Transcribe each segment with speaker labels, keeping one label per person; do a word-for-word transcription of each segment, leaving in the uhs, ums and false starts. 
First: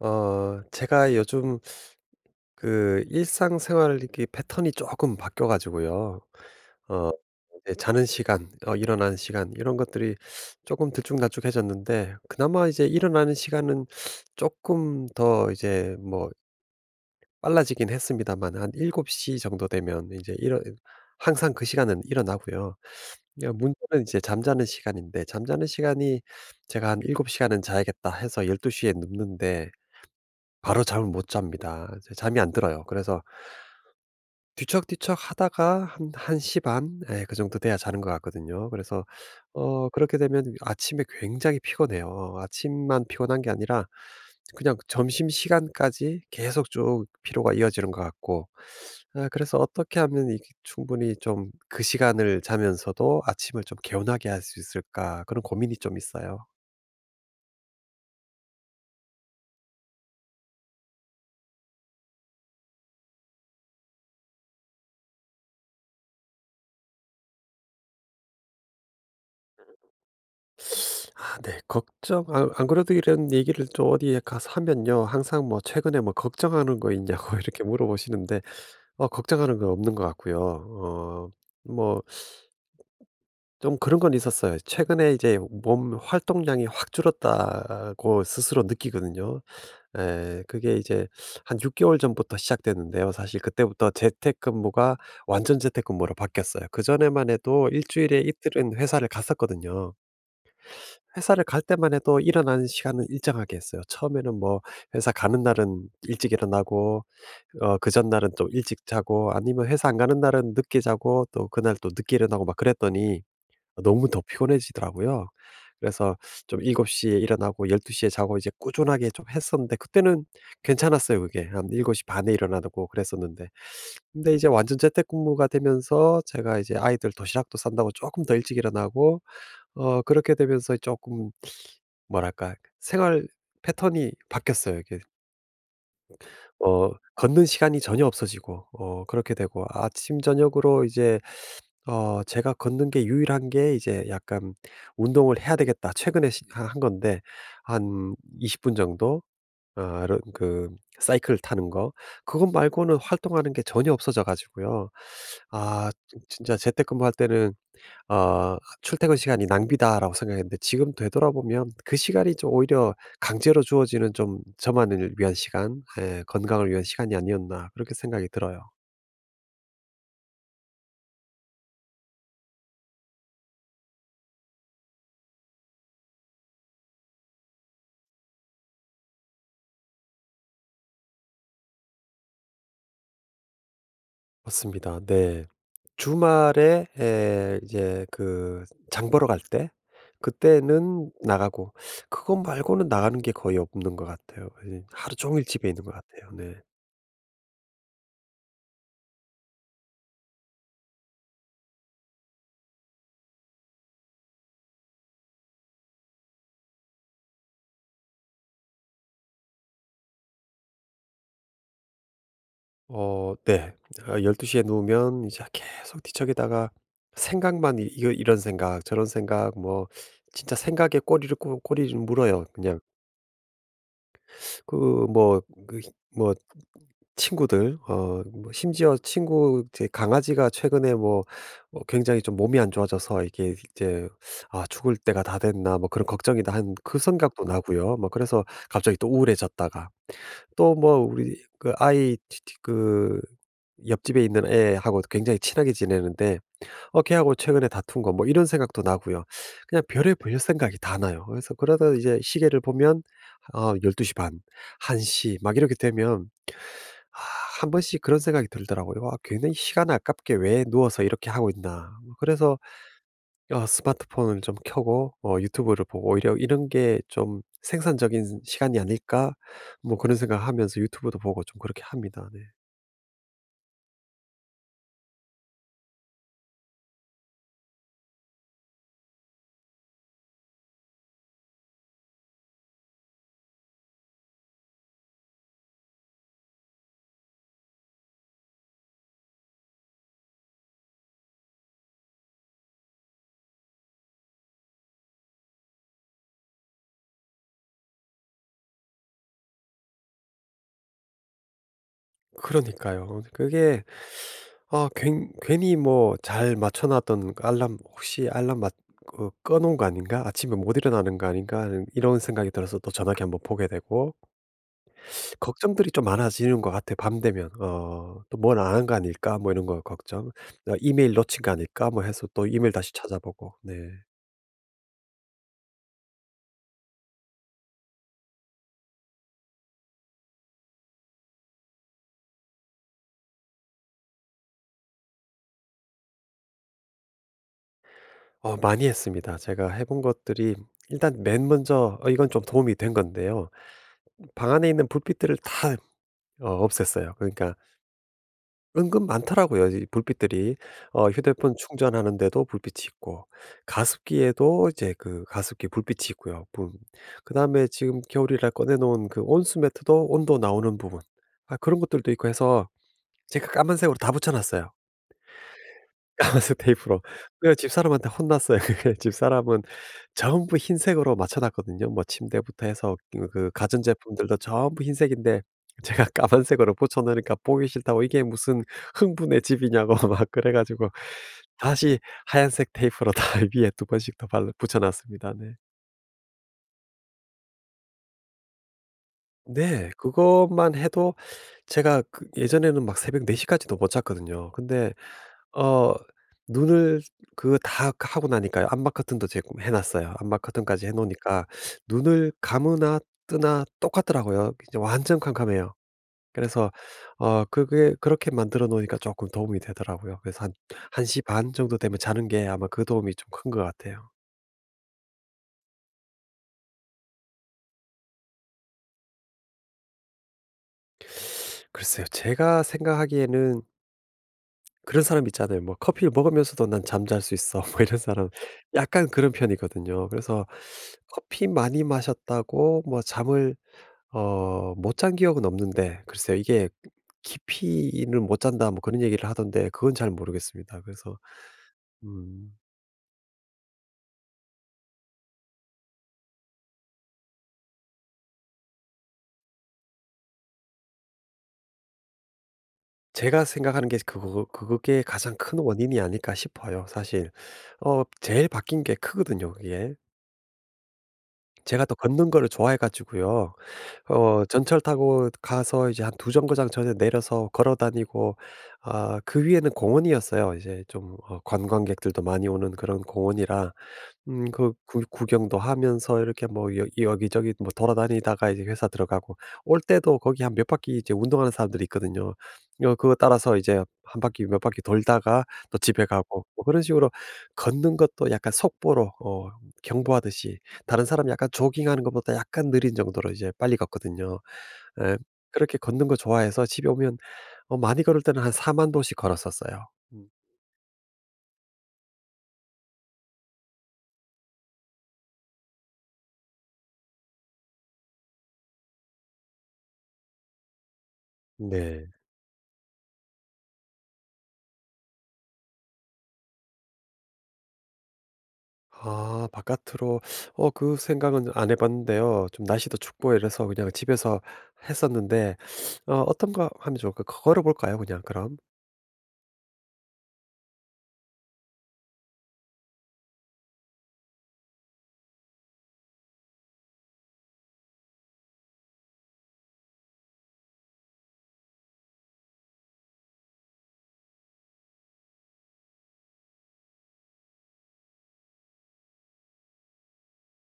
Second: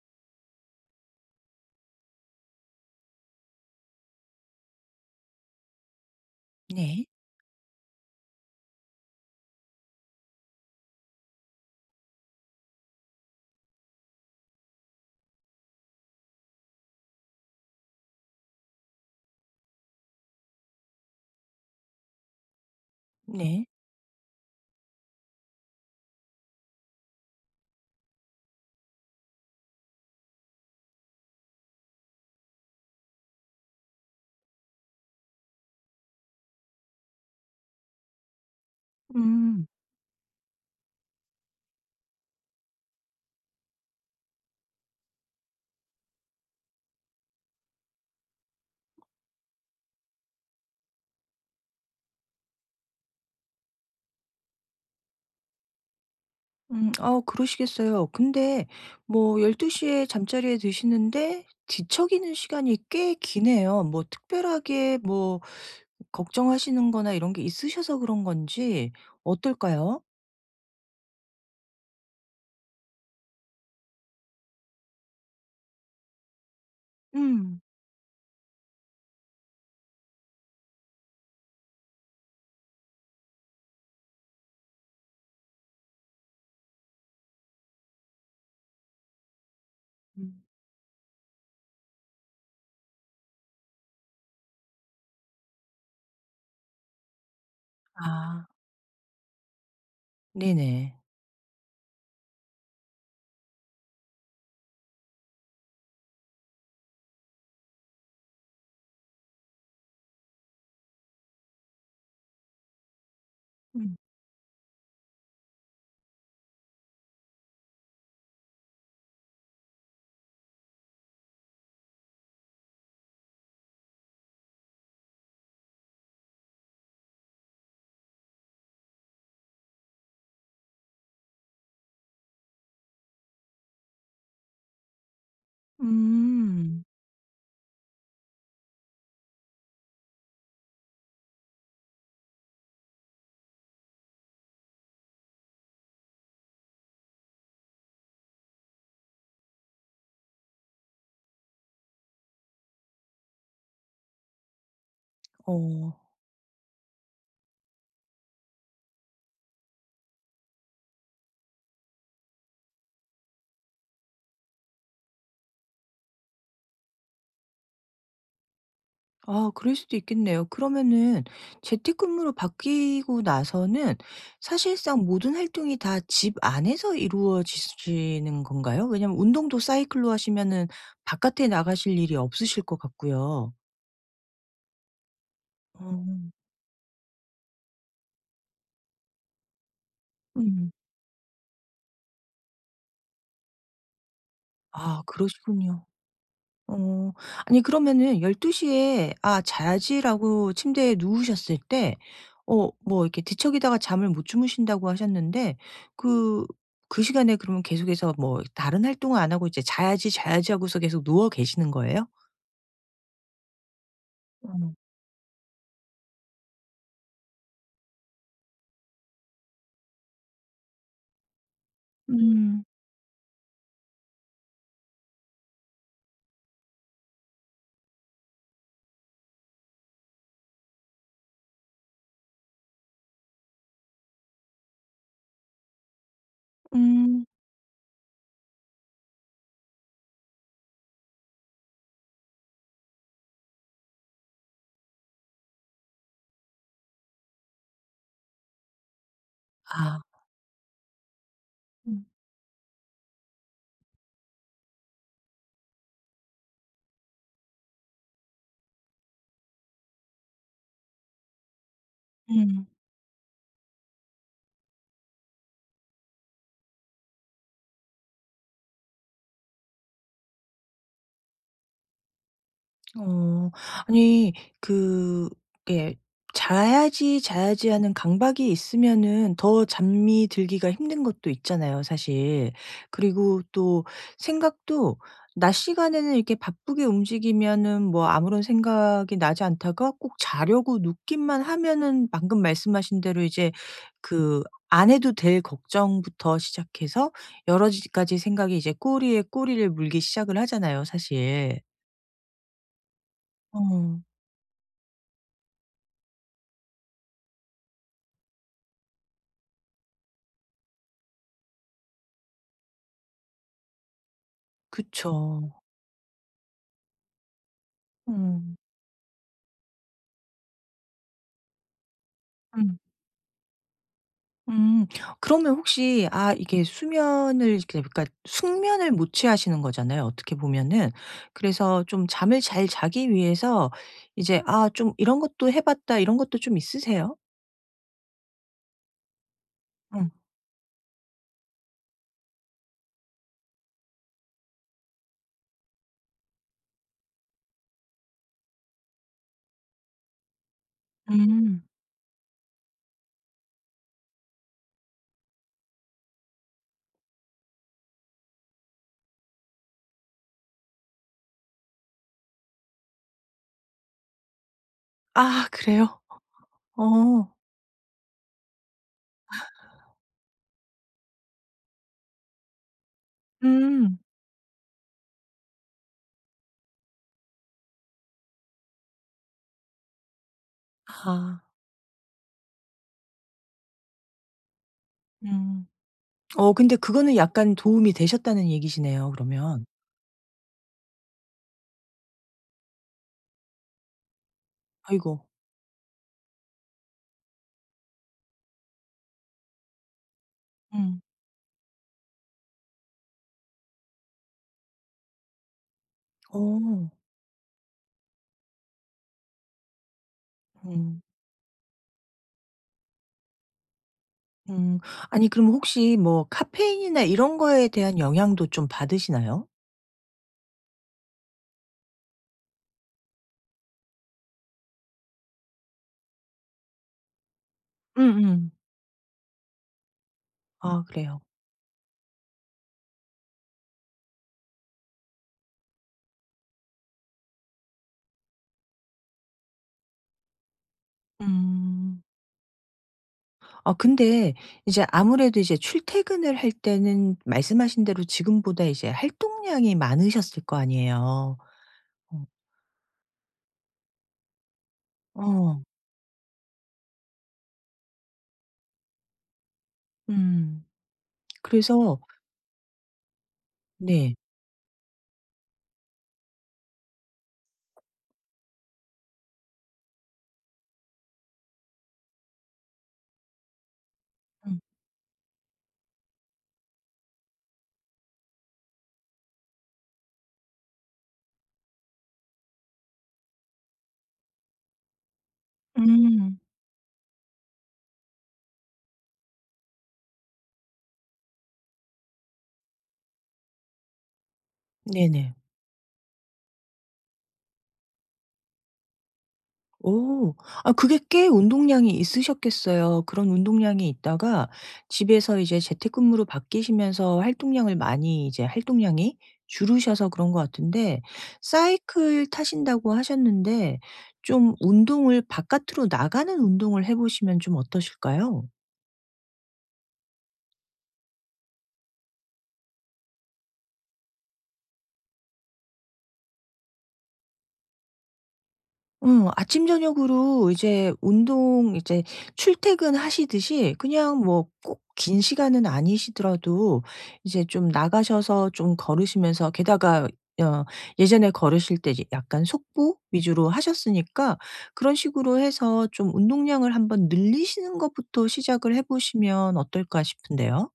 Speaker 1: 어 제가 요즘 그 일상생활 이렇게 패턴이 조금 바뀌어 가지고요.
Speaker 2: 네.
Speaker 1: 어 이제 자는 시간, 어 일어나는 시간, 이런 것들이 조금 들쭉날쭉해졌는데, 그나마 이제 일어나는 시간은 조금 더 이제 뭐 빨라지긴 했습니다만, 한일곱 시 정도 되면 이제 일어 항상 그 시간은 일어나고요. 야,
Speaker 2: 네.
Speaker 1: 문제는 이제 잠자는 시간인데, 잠자는 시간이 제가 한 일곱 시간은 자야겠다 해서 열 두 시에 눕는데 바로 잠을 못 잡니다. 이제 잠이 안 들어요. 그래서 뒤척뒤척 하다가 한1시반, 예, 그 정도 돼야 자는 것 같거든요. 그래서
Speaker 2: 음.
Speaker 1: 어 그렇게 되면 아침에 굉장히 피곤해요. 어 아침만 피곤한 게 아니라 그냥 점심시간까지 계속 쭉 피로가 이어지는 것 같고, 아, 그래서 어떻게 하면 이게 충분히 좀 그 시간을 자면서도 아침을 좀 개운하게 할 수 있을까, 그런 고민이 좀 있어요.
Speaker 2: 음. 아 그러시겠어요. 근데 뭐 열두 시에 잠자리에 드시는데 뒤척이는 시간이 꽤 기네요. 뭐 특별하게 뭐 걱정하시는 거나 이런 게 있으셔서 그런 건지 어떨까요?
Speaker 1: 아, 네. 걱정. 안 안 그래도 이런 얘기를 또 어디에 가서 하면요, 항상 뭐 "최근에 뭐 걱정하는 거 있냐."고
Speaker 2: 음.
Speaker 1: 이렇게 물어보시는데 어 걱정하는 건 없는 것 같고요. 어 뭐, 좀 그런 건 있었어요. 최근에 이제 몸 활동량이 확 줄었다고 스스로 느끼거든요. 에,
Speaker 2: 음.
Speaker 1: 그게 이제 한 육 개월 전부터 시작됐는데요. 사실 그때부터 재택근무가 완전 재택근무로 바뀌었어요. 그전에만 해도 일 주일에
Speaker 2: 아.
Speaker 1: 이틀은 회사를 갔었거든요.
Speaker 2: 네네.
Speaker 1: 회사를 갈 때만 해도 일어나는 시간은 일정하게 했어요. 처음에는 뭐 회사 가는 날은 일찍 일어나고, 어 그 전날은 좀 일찍 자고, 아니면 회사 안 가는 날은 늦게 자고 또 그날 또 늦게 일어나고 막 그랬더니
Speaker 2: 음.
Speaker 1: 너무 더 피곤해지더라고요. 그래서 좀일곱 시에 일어나고 열 두 시에 자고 이제 꾸준하게 좀 했었는데, 그때는 괜찮았어요, 그게. 한일곱 시 반에 일어나고 그랬었는데. 근데 이제 완전 재택근무가 되면서 제가 이제 아이들 도시락도 싼다고 조금 더 일찍 일어나고, 어 그렇게 되면서 조금 뭐랄까, 생활 패턴이 바뀌었어요, 이게.
Speaker 2: 음.
Speaker 1: 어 걷는 시간이 전혀 없어지고, 어 그렇게 되고, 아침 저녁으로 이제 어 제가 걷는 게 유일한 게, 이제 약간 '운동을 해야 되겠다.' 최근에 시 하 한 건데 한 이십 분 정도, 아, 이런 그 사이클 타는 거. 그것 말고는 활동하는 게 전혀 없어져 가지고요. 아,
Speaker 2: 어.
Speaker 1: 진짜 재택근무할 때는 어 '출퇴근 시간이 낭비다.'라고 생각했는데, 지금 되돌아보면 그 시간이 좀 오히려 강제로 주어지는, 좀 저만을 위한 시간, 예, 건강을 위한 시간이 아니었나 그렇게 생각이 들어요.
Speaker 2: 아 그럴 수도 있겠네요. 그러면은 재택근무로 바뀌고 나서는 사실상 모든 활동이 다 집 안에서 이루어지시는 건가요? 왜냐면 운동도 사이클로 하시면은 바깥에 나가실 일이 없으실 것 같고요.
Speaker 1: 맞습니다. 네.
Speaker 2: 어.
Speaker 1: 주말에, 에, 이제 그 장 보러 갈 때,
Speaker 2: 음.
Speaker 1: 그때는 나가고, 그거 말고는 나가는 게 거의 없는 것 같아요. 예,
Speaker 2: 아
Speaker 1: 하루 종일 집에 있는
Speaker 2: 그러시군요.
Speaker 1: 것 같아요. 네.
Speaker 2: 어. 아니 그러면은 열두 시에 '아 자야지.'라고 침대에 누우셨을 때 어 뭐 이렇게 뒤척이다가 잠을 못 주무신다고 하셨는데 그 그 시간에 그러면 계속해서 뭐 다른 활동을 안 하고 이제 '자야지, 자야지.' 하고서 계속 누워 계시는 거예요?
Speaker 1: 어, 네. 아, 열 두 시에
Speaker 2: 어.
Speaker 1: 누우면 이제 계속 뒤척이다가 생각만, 이 이거 이런 생각 저런 생각, 뭐 진짜 생각에 꼬리를 꼬 꼬리를 물어요.
Speaker 2: 음.
Speaker 1: 그냥 그 뭐 그 뭐 친구들, 어 뭐 심지어 친구 제 강아지가 최근에 뭐 뭐 굉장히 좀 몸이 안 좋아져서 이게 이제 '아 죽을 때가 다 됐나.' 뭐 그런 걱정이 나 한 그
Speaker 2: 음.
Speaker 1: 생각도 나고요. 뭐 그래서 갑자기 또 우울해졌다가, 또 뭐 우리 그 아이 티티, 그 옆집에 있는 애하고 굉장히 친하게 지내는데, 어 걔하고 최근에 다툰 거 뭐 이런 생각도 나고요. 그냥
Speaker 2: 아.
Speaker 1: 별의별 생각이 다 나요. 그래서 그러다
Speaker 2: 음.
Speaker 1: 이제 시계를 보면 어 열 두 시 반한 시 막 이렇게 되면 아, 한 번씩 그런 생각이 들더라고요. '아 굉장히 시간 아깝게 왜 누워서 이렇게 하고 있나.' 뭐 그래서
Speaker 2: 음.
Speaker 1: 어, 스마트폰을 좀 켜고 어 유튜브를 보고 오히려 '이런 게 좀 생산적인 시간이 아닐까?' 뭐 그런 생각하면서 유튜브도 보고 좀 그렇게 합니다. 네.
Speaker 2: 어. 아니 그 예, 자야지 자야지 하는 강박이 있으면은 더 잠이 들기가 힘든 것도 있잖아요 사실. 그리고 또 생각도 낮 시간에는 이렇게 바쁘게 움직이면은 뭐 아무런 생각이 나지 않다가 꼭 자려고 눕기만 하면은 방금 말씀하신 대로 이제 그 안 해도 될 걱정부터 시작해서 여러 가지 생각이 이제 꼬리에 꼬리를 물기 시작을 하잖아요 사실.
Speaker 1: 그러니까요.
Speaker 2: 어.
Speaker 1: 그게 아, 괜 괜히 뭐 잘 맞춰 놨던 알람, '혹시 알람 맞 그 꺼 놓은 거 아닌가? 아침에 못 일어나는 거 아닌가?' 하는 이런 생각이 들어서 또 전화기 한번 보게 되고,
Speaker 2: 그쵸.
Speaker 1: 걱정들이 좀 많아지는 것 같아요 밤 되면. 어 '또
Speaker 2: 음.
Speaker 1: 뭘 안 한 거 아닐까?' 뭐 이런 거 걱정. '나 이메일 놓친 거 아닐까?' 뭐 해서 또 이메일
Speaker 2: 음.
Speaker 1: 다시 찾아보고. 네.
Speaker 2: 음. 그러면 혹시 아 이게 수면을 이렇게 그러니까 숙면을 못 취하시는 거잖아요, 어떻게 보면은. 그래서 좀 잠을 잘 자기 위해서 이제 아 좀 '이런 것도 해 봤다.' 이런 것도 좀 있으세요?
Speaker 1: 어, 많이 했습니다. 제가 해본
Speaker 2: 음.
Speaker 1: 것들이, 일단 맨 먼저, 어 이건 좀 도움이 된 건데요. 방 안에 있는 불빛들을 다 어 없앴어요. 그러니까 은근 많더라고요, 이 불빛들이. 어 휴대폰
Speaker 2: 음.
Speaker 1: 충전하는 데도 불빛이 있고, 가습기에도 이제 그 가습기 불빛이 있고요. 그 다음에 지금 겨울이라 꺼내 놓은 그 온수 매트도 온도 나오는 부분, 아, 그런 것들도 있고 해서 제가 까만색으로 다 붙여 놨어요.
Speaker 2: 아 그래요?
Speaker 1: 까만색 테이프로.
Speaker 2: 어.
Speaker 1: 그 집사람한테 혼났어요. 그게 집사람은 전부 흰색으로 맞춰 놨거든요. 뭐 침대부터 해서 그 그
Speaker 2: 음.
Speaker 1: 가전제품들도 전부 흰색인데, 제가 까만색으로 붙여 놓으니까 보기 싫다고 "이게 무슨 흥분의 집이냐."고 막 그래 가지고,
Speaker 2: 아.
Speaker 1: 다시 하얀색 테이프로 다 위에 두 번씩 더 발라 붙여 놨습니다. 네.
Speaker 2: 음. 어 근데 그거는 약간 도움이 되셨다는 얘기시네요, 그러면.
Speaker 1: 네. 그것만 해도, 제가 그 예전에는 막 새벽 네 시까지도 못 잤거든요. 근데
Speaker 2: 아이고.
Speaker 1: 어 눈을 그다 그 하고 나니까요, 암막 커튼도 제가 해 놨어요. 암막 커튼까지 해
Speaker 2: 음.
Speaker 1: 놓으니까 눈을 감으나 뜨나 똑같더라고요. 이제 완전 캄캄해요. 그래서
Speaker 2: 어.
Speaker 1: 어 그게, 그렇게 만들어 놓으니까 조금 도움이 되더라고요. 그래서 한
Speaker 2: 음.
Speaker 1: 1시 반 정도 되면 자는 게 아마 그 도움이 좀 큰 것 같아요.
Speaker 2: 음. 아니 그럼 혹시 뭐 카페인이나 이런 거에 대한 영향도 좀 받으시나요?
Speaker 1: 글쎄요. 제가 생각하기에는 그런 사람 있잖아요. 뭐 "커피를 먹으면서도 난 잠 잘 수 있어." 뭐 이런 사람.
Speaker 2: 음음.
Speaker 1: 약간 그런 편이거든요. 그래서
Speaker 2: 아 그래요.
Speaker 1: 커피 많이 마셨다고 뭐 잠을 어 못 잔 기억은 없는데, 글쎄요, 이게 "깊이는 못 잔다." 뭐 그런 얘기를 하던데 그건 잘 모르겠습니다. 그래서
Speaker 2: 음.
Speaker 1: 음
Speaker 2: 아 근데 이제 아무래도 이제 출퇴근을 할 때는 말씀하신 대로 지금보다 이제 활동량이 많으셨을 거 아니에요. 어.
Speaker 1: 제가 생각하는 게, 그거, 그게 가장 큰
Speaker 2: 어.
Speaker 1: 원인이 아닐까 싶어요, 사실. 어 제일 바뀐 게 크거든요, 그게.
Speaker 2: 음.
Speaker 1: 제가 또
Speaker 2: 그래서
Speaker 1: 걷는 거를 좋아해 가지고요.
Speaker 2: 네.
Speaker 1: 어 전철 타고 가서 이제 한 두 정거장 전에 내려서 걸어 다니고, 아, 그 위에는 공원이었어요. 이제 좀 어 관광객들도 많이 오는 그런 공원이라, 음
Speaker 2: 음.
Speaker 1: 그 구 구경도 하면서 이렇게 뭐 여 여기저기 뭐 돌아다니다가 이제 회사 들어가고, 올 때도 거기 한 몇 바퀴, 이제 운동하는 사람들이 있거든요. 어 그거 따라서 이제 한 바퀴, 몇 바퀴 돌다가 또 집에
Speaker 2: 음.
Speaker 1: 가고, 뭐 그런 식으로. 걷는 것도 약간 속보로, 어 경보하듯이, 다른 사람 약간 조깅하는 것보다 약간 느린 정도로 이제 빨리 걷거든요. 예.
Speaker 2: 네네.
Speaker 1: 그렇게 걷는 거 좋아해서 집에 오면, 어 많이 걸을 때는 한사만도 보씩 걸었었어요. 음.
Speaker 2: 오. 아 그게 꽤 운동량이 있으셨겠어요. 그런 운동량이 있다가 집에서 이제 재택근무로 바뀌시면서 활동량을 많이 이제 활동량이 줄으셔서 그런 것 같은데
Speaker 1: 네.
Speaker 2: 사이클 타신다고 하셨는데 좀 운동을 바깥으로 나가는 운동을 해 보시면 좀 어떠실까요?
Speaker 1: 아, 바깥으로, 어 그 생각은 안 해 봤는데요. 좀 날씨도 춥고 이래서 그냥 집에서 했었는데, 어 어떤 거 하면 좋을까? 걸어 볼까요 그냥 그럼?
Speaker 2: 응 아침 저녁으로 이제 운동 이제 출퇴근하시듯이 그냥 뭐 꼭 긴 시간은 아니시더라도 이제 좀 나가셔서 좀 걸으시면서 게다가 어 예전에 걸으실 때 이제 약간 속보 위주로 하셨으니까 그런 식으로 해서 좀 운동량을 한번 늘리시는 것부터 시작을 해 보시면 어떨까 싶은데요.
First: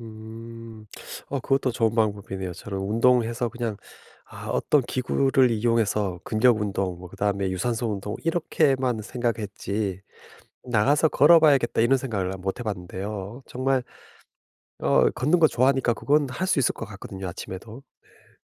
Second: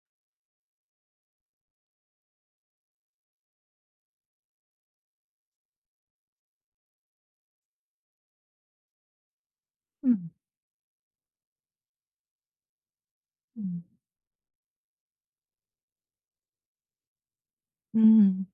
Speaker 1: 음. 어, 그것도 좋은 방법이네요. 저는 운동해서, 그냥 아 어떤 기구를 이용해서 근력 운동 뭐 그다음에 유산소 운동 이렇게만 생각했지,
Speaker 2: 음.
Speaker 1: '나가서 걸어 봐야겠다.' 이런 생각을 못 해 봤는데요. 정말
Speaker 2: 음.
Speaker 1: 어 걷는 거 좋아하니까 그건 할 수 있을 것 같거든요, 아침에도.
Speaker 2: 음.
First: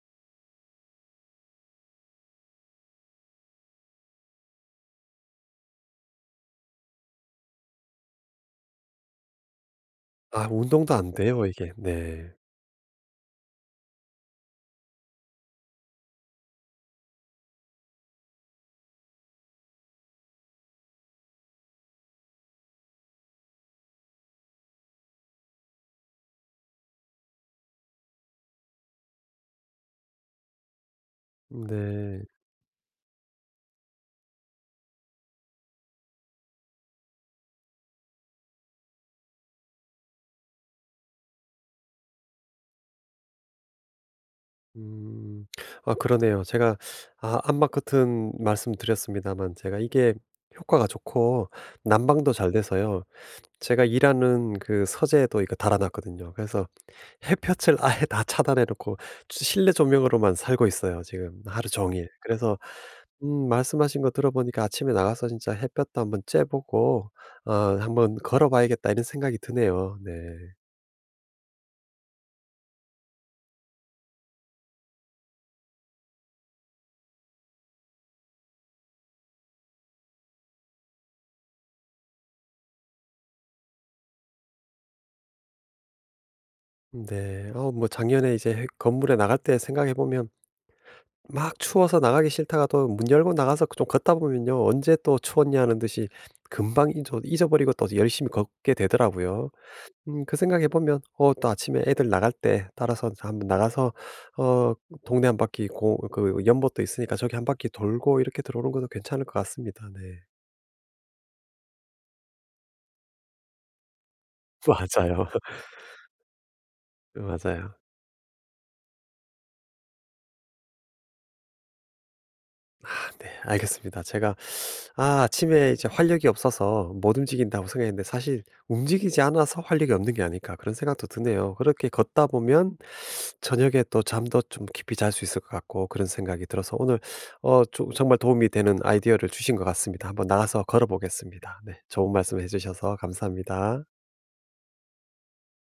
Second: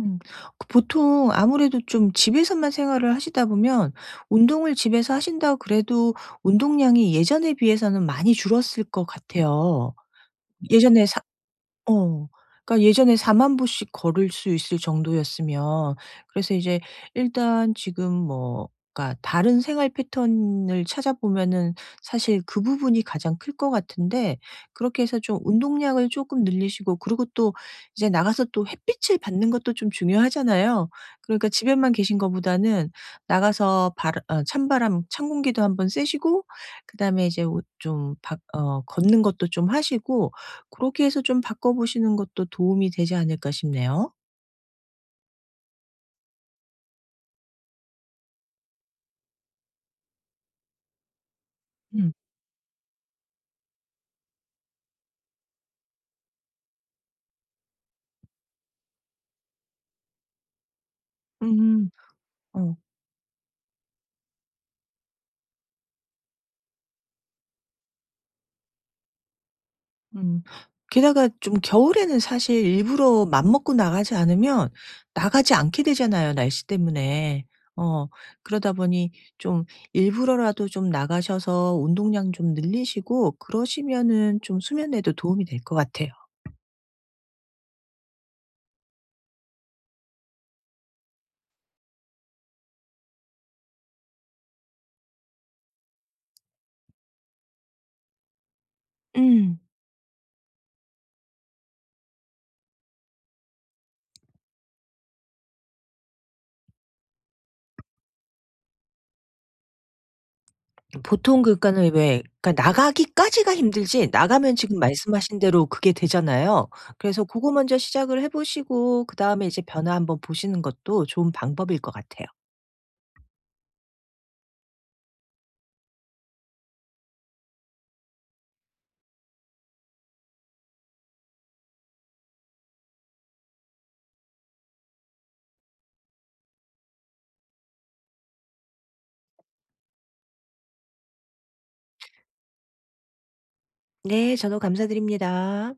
Speaker 2: 음. 그 보통 아무래도 좀 집에서만 생활을 하시다 보면 운동을 집에서 하신다고 그래도 운동량이 예전에 비해서는 많이 줄었을 것 같아요.
Speaker 1: 아, 운동도
Speaker 2: 예전에
Speaker 1: 안 돼요, 이게.
Speaker 2: 어.
Speaker 1: 네.
Speaker 2: 그러니까 예전에 4만0 보씩 걸을 수 있을 정도였으면 그래서 이제 일단 지금 뭐 그러니까 다른 생활 패턴을 찾아보면은 사실 그 부분이 가장 클 것 같은데 그렇게 해서 좀 운동량을 쪼끔 늘리시고 그리고 또 이제 나가서 또 햇빛을 받는 것도 좀 중요하잖아요. 그러니까 집에만 계신
Speaker 1: 네.
Speaker 2: 것보다는 나가서 바람 어 찬바람 찬 공기도 한번 쐬시고 그다음에 이제 오 좀 밖 어 걷는 것도 좀 하시고 그렇게 해서 좀 바꿔 보시는 것도 도움이 되지 않을까 싶네요.
Speaker 1: 음. 아, 그러네요. 제가, 아 암막 커튼 말씀드렸습니다만, 제가 이게 효과가 좋고
Speaker 2: 음.
Speaker 1: 난방도 잘 돼서요. 제가 일하는 그 서재에도 이거 달아 놨거든요. 그래서 햇볕을 아예 다 차단해 놓고 주 실내 조명으로만 살고 있어요, 지금 하루
Speaker 2: 음.
Speaker 1: 종일. 그래서
Speaker 2: 어.
Speaker 1: 음 말씀하신 거 들어보니까, 아침에 나가서 진짜 햇볕도 한번 쬐 보고 어 '한번 걸어 봐야겠다.' 이런 생각이 드네요. 네.
Speaker 2: 음. 게다가 좀 겨울에는 사실 일부러 맘먹고 나가지 않으면 나가지 않게 되잖아요, 날씨 때문에. 어. 그러다 보니 좀 일부러라도 좀 나가셔서 운동량 좀 늘리시고 그러시면은 좀 수면에도 도움이 될 것 같아요.
Speaker 1: 음, 네. 어 뭐, 작년에 이제 건물에 나갈 때 생각해 보면 막 추워서 나가기 싫다가, 또 문 열고 나가서 그 좀 걷다 보면요, 언제 또 추웠냐는 듯이 금방 잊어, 잊어버리고 또 열심히 걷게 되더라고요.
Speaker 2: 음.
Speaker 1: 음, 그 생각해 보면, 어, 또 아침에 애들 나갈 때 따라서 한번 나가서, 어, 동네 한 바퀴, 고, 그 연못도 있으니까 저기 한 바퀴 돌고 이렇게 들어오는 것도 괜찮을 것 같습니다. 네.
Speaker 2: 보통 그러니까는 왜 그러니까 나가기까지가 힘들지 나가면 지금
Speaker 1: 맞아요.
Speaker 2: 말씀하신 대로 그게 되잖아요. 그래서 고거
Speaker 1: 맞아요.
Speaker 2: 먼저 시작을 해 보시고 그다음에 이제 변화 한번 보시는 것도 좋은 방법일 것 같아요.
Speaker 1: 아, 네. 알겠습니다. 제가, 아, 아침에 이제 '활력이 없어서 못 움직인다.'고 생각했는데, 사실 '움직이지 않아서 활력이 없는 게 아닐까.' 그런 생각도 드네요. 그렇게 걷다 보면 저녁에 또 잠도 좀 깊이 잘 수 있을 것 같고, 그런 생각이 들어서 오늘 어 조 정말 도움이 되는 아이디어를 주신 것 같습니다. 한번 나가서 걸어 보겠습니다. 네. 좋은 말씀해 주셔서 감사합니다.
Speaker 2: 네. 저도 감사드립니다.